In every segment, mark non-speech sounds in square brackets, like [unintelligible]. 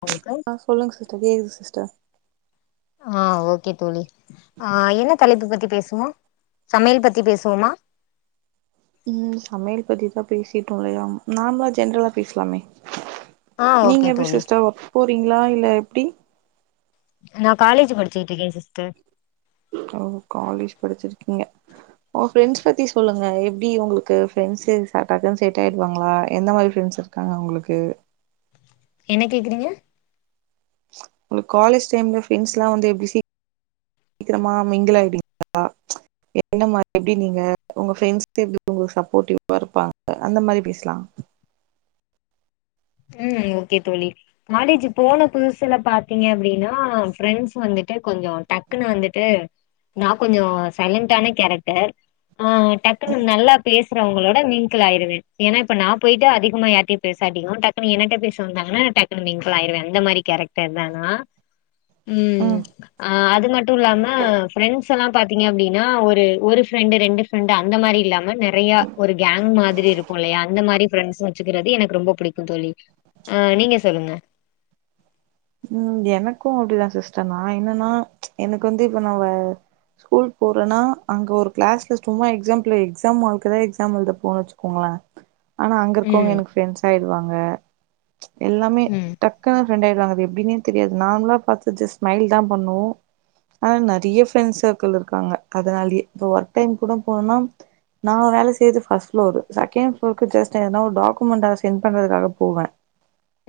அவுங்ளுக்கா ஆ சொல்லுங்க சிஸ்டர் கேக்குது சிஸ்டர் ஆஹ் ஓகே தோழி ஆஹ் என்ன தலைப்பு பத்தி பேசுவோ சமையல் பத்தி பேசுவோமா உம் சமையல் பத்திதா பேசிட்டோ இல்லையா நார்மளா ஜென்ரலா பேசுலாமே ஆ நீங்க ஓகே எப்டி தோழி சிஸ்டர் ஒர்க் போறீங்களா இல்ல எப்டி நா காலேஜு படிச்சிட்டுருக்கே சிஸ்டர் ஓ காலேஜ் படிச்சிருக்கீங்க ஓ ஃப்ரெண்ட்ஸ் பத்தி சொல்லுங்க எப்டி உங்களுக்கு ஃப்ரண்ட்ஸு [unintelligible] செட்டாயிடுவாங்ளா எந்த மாதிரி ஃப்ரெண்ட்ஸு க்காங்க உங்களுக்கு என்ன கேக்குறீங்க உங்ளுக்கு காலேஜ் டைம்ல ஃப்ரெண்ட்ஸ்ல்லா வந்து எப்டி சீக்கிரமா மிங்கிளாயிடுவிங்களா எந்த மாரி எப்டி நீங்க உங்க ஃப்ரெண்ட்ஸ் எப்டி உங்களுக்கு சப்போர்ட்டிவ்வா இருப்பாங்க அந்த மாரி பேசலா உம் ஓகே தோழி காலேஜு போன புதுசுல பாத்தீங்க அப்டின்னா ஃப்ரெண்ட்ஸ் வந்துட்டு கொஞ்சோ டக்குனு வந்துட்டு நா கொஞ்சோ சைலன்டான கேரக்டர் ஆ டக்குன்னு ம் நல்லா பேசுறவங்களோட மிங்கிள் ஆயிருவே ஏன்னா இப்ப நா போய்ட்டு அதிகமா யார்டயு பேசாட்டியு டக் என்னிட்ட பேச வந்தாங்கன்னா டக்குனு மிங்கிளாயிருவே அந்த மாரி கேரக்டர் தா நா உம் ம் அது மட்டு இல்லாம ஃப்ரெண்ட்ஸ்ல்லா பாத்தீங்க அப்டின்னா ஒரு ஒரு ஃப்ரெண்டு் ரெண்டு பிரெண்ட் அந்த மாரி இல்லாம நிறையா ஒரு கேங் மாதிரி இருக்கு இல்லையா அந்த மாரி ஃபிரெண்ட்ஸு வச்சுக்கிறது எனக்கு ரொம்ப பிடிக்கு தோழி ஆஹ் நீங்க சொல்லுங்க உம் எனக்கு அப்டிதா சிஸ்டர் நா என்னன்னா எனக்கு வந்து இப்ப நா ஸ்கூல் போறேனா அங்க ஒரு கிளாஸ்ல சும்மா எக்ஸாம்பிலு எக்ஸாம் ஹால்குதா எக்ஸாம் எழுத போரோனு வச்சுக்கோங்ளே [inaudible] ஆனா அங்க இருக்கவங்க ம் எனக்கு ஃப்ரெண்ட்ஸ் ஆயிருவாங்க எல்லாமே ம் டக்குன்னு ஃப்ரெண்ட் ஆயிடுவாங்க அது எப் எப்படின்னே தெரியாது நார்மலா பாத்து ஜஸ் ஸ்மைல் தா பண்ணுவோ ஆனா நிறைய ஃப்ரெண்ட் சர்க்கிள் இருக்காங்க அதனாலயே இப்ப ஒர்க் டைம் கூட போனா நா வேலை செய்து ஃபர்ஸ்ட் ஃப்ளோரு செகண்ட் ஃப்ளோருக்கு ஜஸ்ட் எதனா ஒரு டாக்குமெண்ட் அத சென்ட் பண்றதுக்காக போவே [inaudible]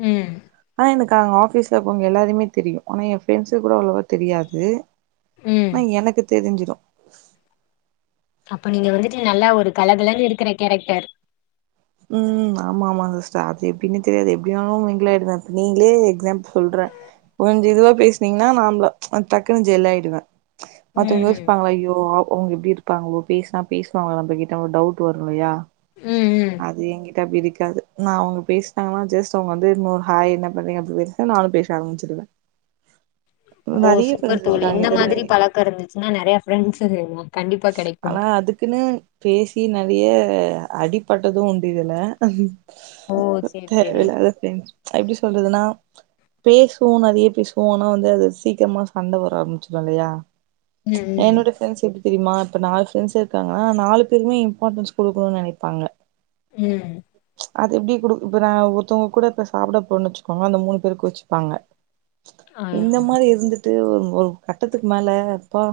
உம் ஆனா எனக்கு அவங்க ஆஃபீஸ்ல இருக்கவ்ங்க எல்லாரயுமே தெரியு ஆனா எ ஃப்ரெண்ட்ஸுக்கு கூட அவ்ளவா தெரியாது ம் ஆனா எனக்கு தெரிஞ்சிரு அப்ப நீங்க வந்துட்டு நல்லா ஒரு கலகலனு இருக்கிற கேரக்டர் உம் ஆமா ஆமா சிஸ்டர் அது எப்டின்னே தெரியாது எப்படின்னாலு மிங்கிளாயிடுவே இப்ப நீங்ளே எக்ஸாம்பிள் சொல்றே கொஞ்சோ இதுவா பேசுனீங்கன்னா நார்மலா டக்குன்னு ஜெல்லாயிடுவே அதுவு ம் ம் யோசிப்பாங்கள்ல ஐயோ அவு அவங்க இப்டி இரு பாங்குலோ பேசுனா பேசுவாங்களா நம்ம கிட்ட டவுட் வரு இல்லையா ம் ம் அது எ கிட்ட அப்டி இருக்காது நா அவுங்க பேசிட்டாங்கன்னா ஜஸ்ட் அவுங்க வந்து நோ ஹாய் என்ன பண்றீங்க அப்டி பேசு அ நானு பேச ஆரம்பிச்சிருவே மோ நெறைய சூப்பர் ஃப்ரெண்ட்ஸ் தோழி இருக்காங்க இந்த மாதிரி இதனாலே பழக்கோ இருந்துச்சுன்னா நெறயா ஃப்ரெண்ட்ஸ் [unintelligible] கெடைக்கு ஆனா அதுக்குன்னு பேசி நெறய அடிப்பட்டது உண்டு இதுல ஓ சேரி சேரி பரதேவையில்லாத ஃப்ரண்ட்ஸ் அ எப்டி சொல்றதுன்னா பேசுவோ நெறைய பேசுவோ ஆனா வந்து அது சீக்கிரமா சண்ட வர ஆரம்பிச்சிரு இல்லயா ம் என்னோட ஃப்ரன்ட்ஸ் எப்டி தெரிமா இப்ப நாலு ஃப்ரெண்ட்ஸ் இருக்காங்கன்னா நாலு பேருமே இம்பார்டன்ஸ் கொடுக்கணு நெனைப்பாங்க ம் [inaudible] அது எப்டி குடு இப்ப நா ஒருத்தங்க கூட இப்ப சாப்ட போன்னு வச்சுக்கோங்க அந்த மூணு பேரு கோச்சுப்பாங்க ஆ இந்த மாதிரி இருந்துட்டு ஒரு ஒரு கட்டத்துக்கு மேல அப்பா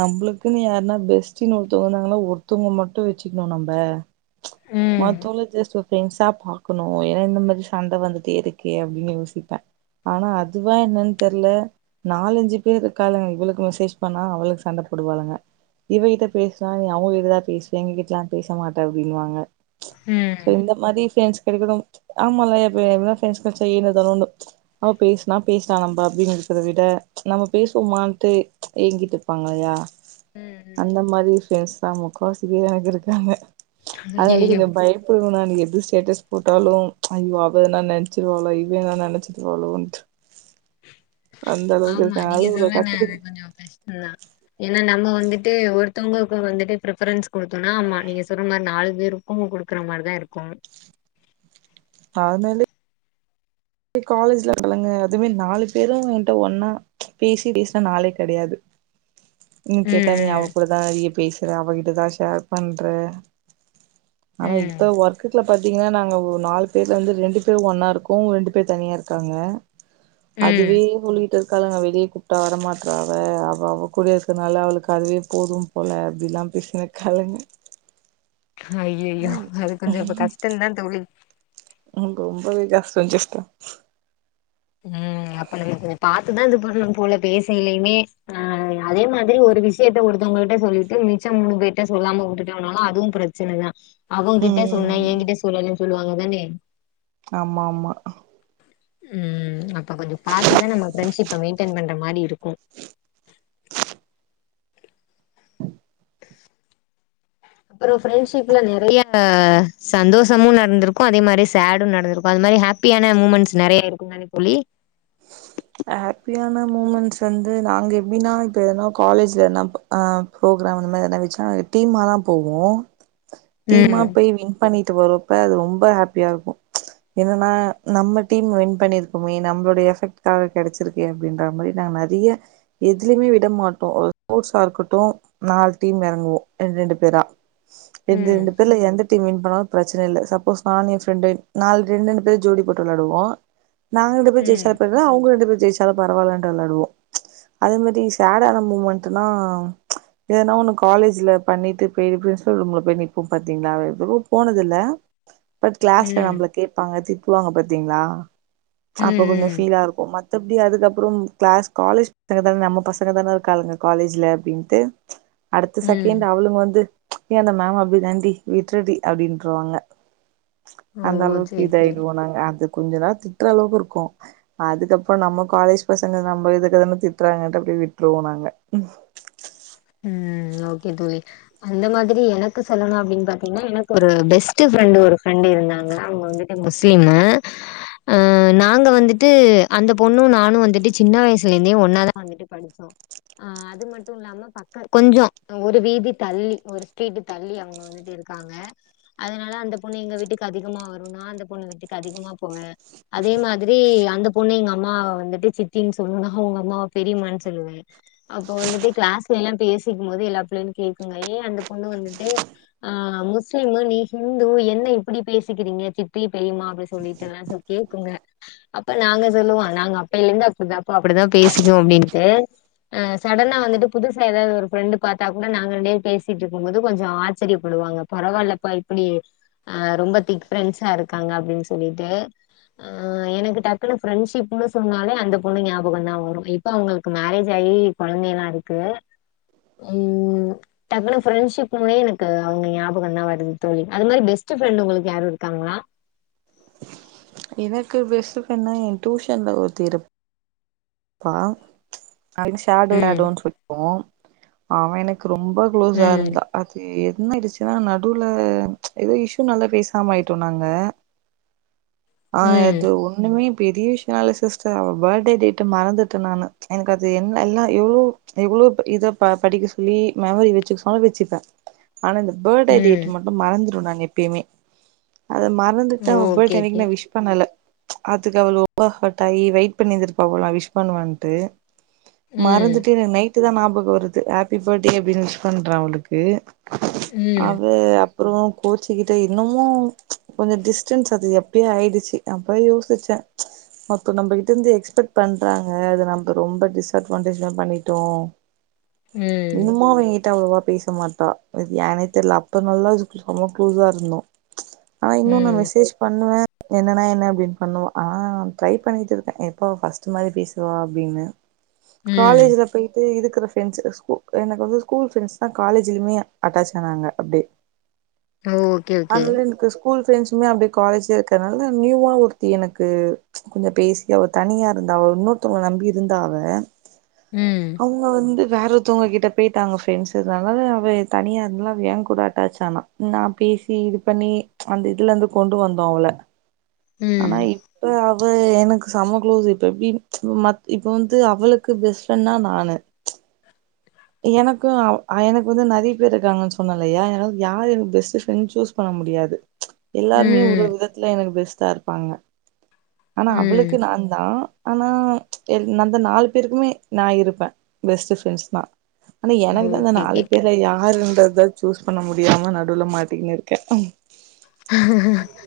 நம்ள குன்னு யாருன்னா பெஸ்டினு ஒருத்தவங்க வந்தாங்கனா ஒருத்தவங்க மட்டு வச்சுக்ணு நம்ப ம் மத்தோவ்ல ஜஸ்ட் ஒரு ஃப்ரெண்ட்ஸா பாக்கணு ஏனா இந்த மாதிரி சண்ட வந்துட்டே இருக்கே அப்டின் யோசிப்பே ஆனா அதுவா என்னன் தெர்ல நாலஞ்சு பேர் இருக்காலுங்க இவளக்கு மெசேஜ் பண்ணா அவளுக சண்ட போடுவாளுங்க இவகிட்ட பேசுனா நீ அவுங்க கிட்ட தா பேசுவே எங்க கிட்டலா பேச மாட்ட அப்டினுவாங்க ம் சோ இந்த மாதி ஃப்ரெண்ட்ஸ் கெடைக்கனும் ஆமால்ல எ ஃப இன்னொரு ஃப்ரண்ட்ஸ் கெடச்சா ஏனோ தானோனு அவ பேசுனா பேசலா நம்ப அப்டிங்குறத விட நம்ம பேசுவோமான்ட்டு ஏங்கிட்டு இருப்பாங்க இல்யா ம் ம் அந்த மாதி ஃப்ரண்ட்ஸ் தா முக்காவாசி பேர் எனக்கு இருக்காங்க அதனாலே அய்யய்யோ கொஞ்சோ பயப்படுவே நானு எது ஸ்டேட்டஸ் போட்டாலு ஐயோ அவ எனா நெனச்சிருவாளோ இவ எனா நெனச்சிருவாளோன்ட்டு அந்த அளவுக்கு இருக்கே அதுவு இல கத்துதுங் ம் ஏனா நம்ம வந்துட்டு ஒருத்தவங்கக்கு வந்துட்டு ஃபிரப்ரன்ஸ் குடுத்தோன்னா ஆமா நீங்க சொற மாரி நாலு பேரு எப்பமு குடுக்குற மாரிதா இருக்கு அது மேலே காலேஜ்ல அவளுங்க அதுமே நாலு பேரு என்ட்ட ஒன்னா பேசி பேசுன நாளே கெடயாது இன்னு கேட்டா நீ அவ ம் கூடதா நெறய பேசுற அவகிட்டதா ஷேர் பண்ற ஆனா ம் இப்ப ஒர்க்குக்ல பாத்தீங்கன்னா நாங்க ஒ நாலு பேர்ல வந்து ரெண்டு பேர் ஒன்னா இருக்கோ ரெண்டு பேர் தனியா இருக்காங்க ம் அதுவே இவளு கிட்ட பாக்காலுங்க வெளியே கூப்ட்டா வரமாட்றா அவ அவ அவ கூட இருக்கனால அவளுக்கு அதுவே போதும் போல அப்டிலா பேசினு இருகாளுங்க ஐய்யய்யோ அது கொஞ்சோ இப்ப கஷ்டந்தா தோழி ம் ரொம்பவே கஷ்டோ சிஸ்டர் ம் அப்ப நம்ம கொஞ்சோ பாத்துதா இது பண்ணனும் போல பேசயிலையுமே ஆ அதே மாதிரி ஒரு விஷயத்த ஒருத்தவங்க கிட்ட சொல்லிட்டு மிச்ச மூணு பேர்ட்ட சொல்லாம விட்டுட்டோனாலு அதுவு பிரச் சனதா அவங்கிட்ட சொன்ன எ ம் கிட்ட சொல்லலன் சொல்லுவாங்க தானே ஆமா ஆமா ம் அப்ப கொஞ்ச பாத்து தான் நம்ம பெர்ண்ட்ஸிப்ப மெயின்டென் பண்ற மாரி இருக்கும் அப்றோ ஃப்ரெண்ட்ஷிப்ல நெறைய சந்தோஷமும் நடந்திருக்கும் அதே மாரி சேடும் நடந்திருக்கும் அது மாரி ஹாப் பியான மூமெண்ட்ஸ் நெறைய இருக்குதானே தோழி ஹாப்பியான மூமெண்ட்ஸ் வந்து நாங்க எப்டின்னா இப்பனா காலேஜ்ல என்ன அ ப்ரோக்ராம எதா வெச்சா டீமாதா போவோ டீமா ம் போய் பண்ணிட்டு வருவரப்ப அது ரொம்ப ஹாப்பியா இருக்கு என்னன்னா நம்ம டீம் வின் பண்ணிருக்கோமே நம்பளுடைய எஃபெக்ட் காக கிடச்சிருக்கே அப்டின்ற மாரி நாங் நெறைய எதிலேமே விட மாட்டோ ஒரு ஸ்போர்ட்ஸா இருக்கட்டோ நாலு டீம் இறங்குவோ ரெண்டு ரெண்டு பேரா ரெண்டு ம் ரெண்டு பேர்ல எந்த டீம் வின் பண்ணாலு பிரச்சன இல்ல சப்போஸ் நா என் ஃப்ரெண்டு நாலு ரெண்டு ரெண்டு பேர் ஜோடி போட்டு வெளடுவோ நாங்க ரெண்டு பேர் ம் ஜெய்சா பற்ற அவுங்க ரெண்டு பேரு ஜெய்சாலு பரவாலன்டு வெளடுவோ அதே மாரி சேடான மூமெண்ட்னா ஏதன்னா ஒண்ணு காலேஜ்ல பண்ணிட்டு போய் பிரின்ஸ்பல் ரூம்ல போய் நிப்போ பாத்தீங்களா எதுலோ போனதுல பட் கிளாஸ்ல ம் நம்பள கேட்பாங்க திட்வாங்க பாத்தீங்களா ம் அப்ப கொஞ்ச ம் ஃபீலா இருக்கு மத்தபடி அதுக்கப்றோ கிளாஸ் காலேஜ் நம்ம பசங்க தானே இருக்காளுங்க காலேஜில அப்டின்ட்டு அடுத்த ம் செகண்ட் அவளுங்க வந்து ஏ அந்த மேம் அப்பிடி தாண்டி விட்றுடி அப்டின்ருவாங்க ஓ அந்த அளவுக்கு சேரி சேரி இதாயிடுவோ நாங்க அது கொஞ்ச நாள் திட்ற அளவுக்கு இருக்கு அதுக்கப்பறம் நம்ம காலேஜ் பசங்க நம்ப இதுக்குதானே திட்றாங்கட்டு அப்டியே விட்ருவோ நாங்க ம் ஓகே தோழி அந்த மாரி எனக்கு சொல்லணு அப்டின் பாத்தீங்கின்னா எனக்கு ஒரு பெஸ்ட்டு ஃப்ரெண்டு் ஒரு ஃப்ரெண்டு் இருந்தாங்க அவுங்க வந்து முஸ்லீமு ஆ நாங்க வந்துட்டு அந்த பொண்ணு நானு வந்துட்டு சின்ன வயசுலே இருந்தே ஒன்னாதா வந்து ட்டு படிச்சோ அது மட்டு இல்லாம பக் கொஞ்ச ஒரு வீதி தள்ளி ஒரு ஸ்ட்ரீட் தள்ளி அவுங்க வந்துட்டு இருக்கா சங்க அதனால அந்த பொண்ணு எங்க வீட்டுக்கு அதிகமா வரு நா அந்த பொண்ணு வீட்டுக்கு அதிகமா போவே அதே மாதிரி அந்த பொண்ணு எங்க அம்மா வந்துட்டு சித்தின்னு சொல்லு அவுங்க அம்மாவ பெரிமா ன்னு சொல்லுவே அப்போ வந்துட்டு கிளாஸ்ல எல்லா பேசிக்கு போது எல்லா பிள்ளைகளு கேக்குங்க அந்த பொண்ணு வந்துட்டு ஆ முஸ்லிம் நீ ஹிந்து என்ன இப்டி பேசிக்கிறீங்க சித்தி பெரியம்மா அப்டி சொல்லிட்டு எல்லா கேக்குங்க அப்ப நாங்க சொல்லுவோ நாங்க அப்பையில இருந்து அப்டிதாப்பா அப்டிதா பேசிக்குவோ அப்டின்ட்டு ஆ சடனா வந்துட்டு புதுசா ஏதாவது ஒரு ஃப்ரெண்டு பாத்தா கூட நாங்க ரெண்டு பேசிட்டு இருக்கு போது கொஞ்ச ஆச்சிரியப்படுவாங்க பரவாயில்லப்பா இப்டி அ ரொம்ப திக் ஃப்ரெண்ட்ஸா இருக்காங்க அப்டின்னு சொல்லிட்டு ஆ எனக்கு டக்குன்னு ஃப்ரெண்ட்ஷிப்ன்னு சொன்னாலே அந்த பொண்ணு ஞாபக தா வரு இப் இப்ப அங்களுக்கு மேரேஜ் ஆகி குழந்த எல்லா இருக்கு ம் டக்குன்னு ஃப்ரெண்ட்சிப்மே எனக்கு அவுங்க ஞாபக தா வருது தோழி அது மாரி பெஸ்ட்டு ஃப்ரெண்டு உங்களுக்கு யாரு இருக்காங்களா எனக்கு பெஸ்ட் ஃப்ரெண்ட்னா என் டியூஷன்ல ஒருத்தி இரு ப்பா நாங்க ஷடோ ம் ஷடோ னு சொல்லி அவ எனக் கு ரொம்ப க்ளோஸா ம் இருந்தா அது என்னடுச்சி ஏனா நடுவுல ஏதோ இஷ்யூ நலே பேசாம ஆயிட்டோ நாங்க ஆ ம் அது ஒண்ணுமே பெரிய விஷயலா சிஸ்டர் அவ பர்த்டே டேட் மறந்துட்ட நானு எனக்கு அது என்ன எல்லா ஐயோ எவ்வளோ பெரிய இத படிக்க சொல்லி மெமரி வச்சுக்க சொல் வச்சுப்பே ஆனா இந்த பேர்டே ம் டேட் மட்டு மறந்துடு நாங்க எப்பிமே அத மற் ந்துட்டே ஓ! அவ ஓகே பேர்டே அன்னக்கி ஓகே நா விஷ் பண்ணல அத்துக்கு அவள் ரொம்ப ஹட் ஆயி வெயிட் பண்ணிருந்துருக் போவலா விஷ் பண்ணுவான்ட்டு ம் மறந்துட்டு எனகு நைட் ட்டு தா ஞாபக வருது ஆப்பி பர்த்டே அப்டின்னு விஷ் பண்ற அவுளுக்கு ம் அவ அப்புறோ கோச்சிக்கிட்டு இன்னமு கொஞ்ச டிஸ்டன்ஸ் அது எப்பயோ ஆயிடுச்சு அப்ப யோசிச்சே ஒர்த்தங் நம்பக்கிட்ட இந்த எக்ஸ்பெட் பண்றாங்க அது நம்ப ரொம்ப டிஸ்அட்வான்டேஜ் லா பண்ணிட்டோ ம் ம் இன்னுமா அவ கிட்ட அவ்ளோவா பேஸ் சமாட்டே ஏனே தெரில அப்ப நல்லாது செம க்ளோஸா இருந்தோ ஆனா இன்னு நா மெசேஜ் பண்ணுவே என்னனா என்ன அப்டின் பண்ணுவா ஆ ட்ரை பண்ணிட்டு இருக்கே எப்போ பஸ்ட் மாரி பேசுவா அப்டின்னு ம் காலேஜ்ல பேய் இருக்கற ஃபிரன்ஸ்ட எனக்கு வந்து ஸ்கூல் ஃப்ரெண்ட்ஸ் தா காலேஜ்லயுமே அட்டாச் ஆனாங்க அப்டே ஓ! ஓகே ஓகே ஆன்ல என்க்கு ஸ் ஸ்கூல் ஃப்ரெண்ட்ஸ்மே அப்டியே காலேஜே இருக்கிறதுனால நியூவா ஒருத்தி எனக்கு கொஞ்சோ பேசி அவ தனியா இருந்த அவ இன்னொருத்தவங்க நம்பி இருந்தா அவ ம் அவுங்க வந்து வேற ஒருத்தவங்ககிட்ட பேய்ட்டாங்க ஃப்ரெண்ட்ஸ் இதுனால அவ தனியா இருந்தால அவ ஏ கூட அட்டாச் ஆனா நா பேசி இது பண்ணி அந்த இதுல இருந்து கொண்டு வந்தோ அவள ம் ஆனா ம் இப்ப அவ் அவ எனக்கு செம குளோஸ் இப்ப எப்டி மத் இப்ப வந்து அவளுக்கு பெஸ்ட் ஃப்ரெண்ட் னா நானு எனக்கு எனக்கு வந்து நிறைய பேரு இருக்காங்கன்னு சொன்னல்லையா ஏனா யாரு எனக்கு பெஸ்ட்டு ஃப்ரெண்ட் சூஸ் பண்ண முடியாது எல்லாருமே ஒரு ம் ஒரு விதத்துல எனக்கு பெஸ்ட்டா இருப்பாங்க ஆனா ம் அவளுக்கு நான்தா ஆனா அந்த நாலு பேருக்குமே நா இருப்பே பெஸ்ட்டு ஃப்ரெண்ட்ஸ் தா ஆனா எனக்கு தா அந்த ஓகே நாலு ஓகே பேருல யாருன்றத சூஸ் பண்ண முடியாம நடுவில மாட்டிக்கினு இருக்கே [unintelligible]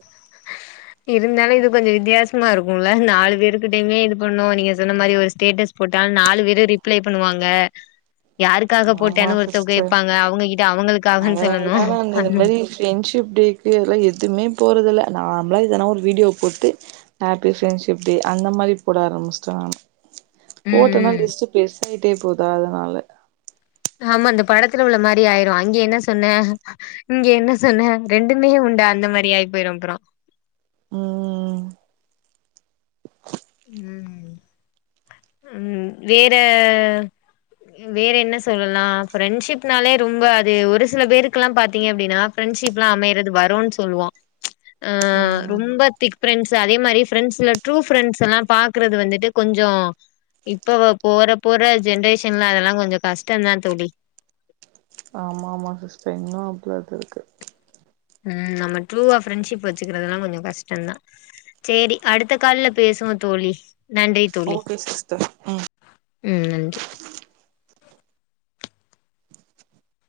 [inaudible] இருந்தாலு இது கொஞ்சோ வித்தியாசமா இருக்குல்ல நாலு பேருக்கிடயு இது பண்ணு நீங்க சொன்ன மாரி ஒரு ஸ்டேட்டஸ் போட்டாலு நாலு பேரு ரிப்ளை பண்ணுவாங்க [inaudible] யாருக்காக ஆமா போட்டனு ஒருத்தவ சிஸ்டர் கேப்பாங்க அவுங்ககிட்ட அவ்ங்களுக்காகன்னு அதனால சொல்லணு தான் நான் இந்த மாரி ஃப்ரெண்ட்ஷிப் டேக்கு எல்லா எதுமே போறதில்ல நாமளா இதனா ஒரு வீடியோ போட்டு ஹாப்பி ஃப்ரெண்ட்ஷிப் டே அந்த மாரி போட ஆரமிச்சிட்டே நானு ம் போட்டனா ம் லிஸ்ட்டு பெருசாயிட்டே போதா அதனால ஆமா இந்த படத்துல உள்ள மாரி ஆயிரு அங்க என்ன சொன்ன இங்க என்ன சொன்ன ரெண்டுமே உண்டா அந்த மாரி ஆயி பேயிரும்அப்றோ ம் ம் ம் வேற வேற என்ன சொல்லலா ஃரெண்ட்ஷிப்னாலே ரொம்ப அது ஒரு சில பேருக்கு எல்லா பாத்தீங்க அப்டின்னா பிரரெண்ட்ஷிப்லா அமையறது வரோனு சொல்லுவோ ஆ ம் ரொம்ப திக் ஃப்ரெண்ட்ஸ் அதே மாரி ஃப்ரெண்ட்ஸ்ல ட்ரூ ஃப்ரெண்ட்ஸ் ஸலா பாக்குறது வந்துட்டு கொஞ்சோ இப்ப போற போற ஜென்ரேஷன்லா அதெல்லா கொஞ்சோ கஷ்டந்தா தோழி ஆமா ஆமா சிஸ்டர் இன்னு அப்பள இது இருக்கு ம் நம்ம ட்ரூவா ஃரெண்ட்ஷிப் வச்சுக்கிறதுதெல்லா கொஞ்சோ கஷ்டந்தா சேரி அடுத்த கால்ல பேசுவோ தோழி நன்றி தோழி ஓகே சிஸ்டர் ம் ம் நன்றி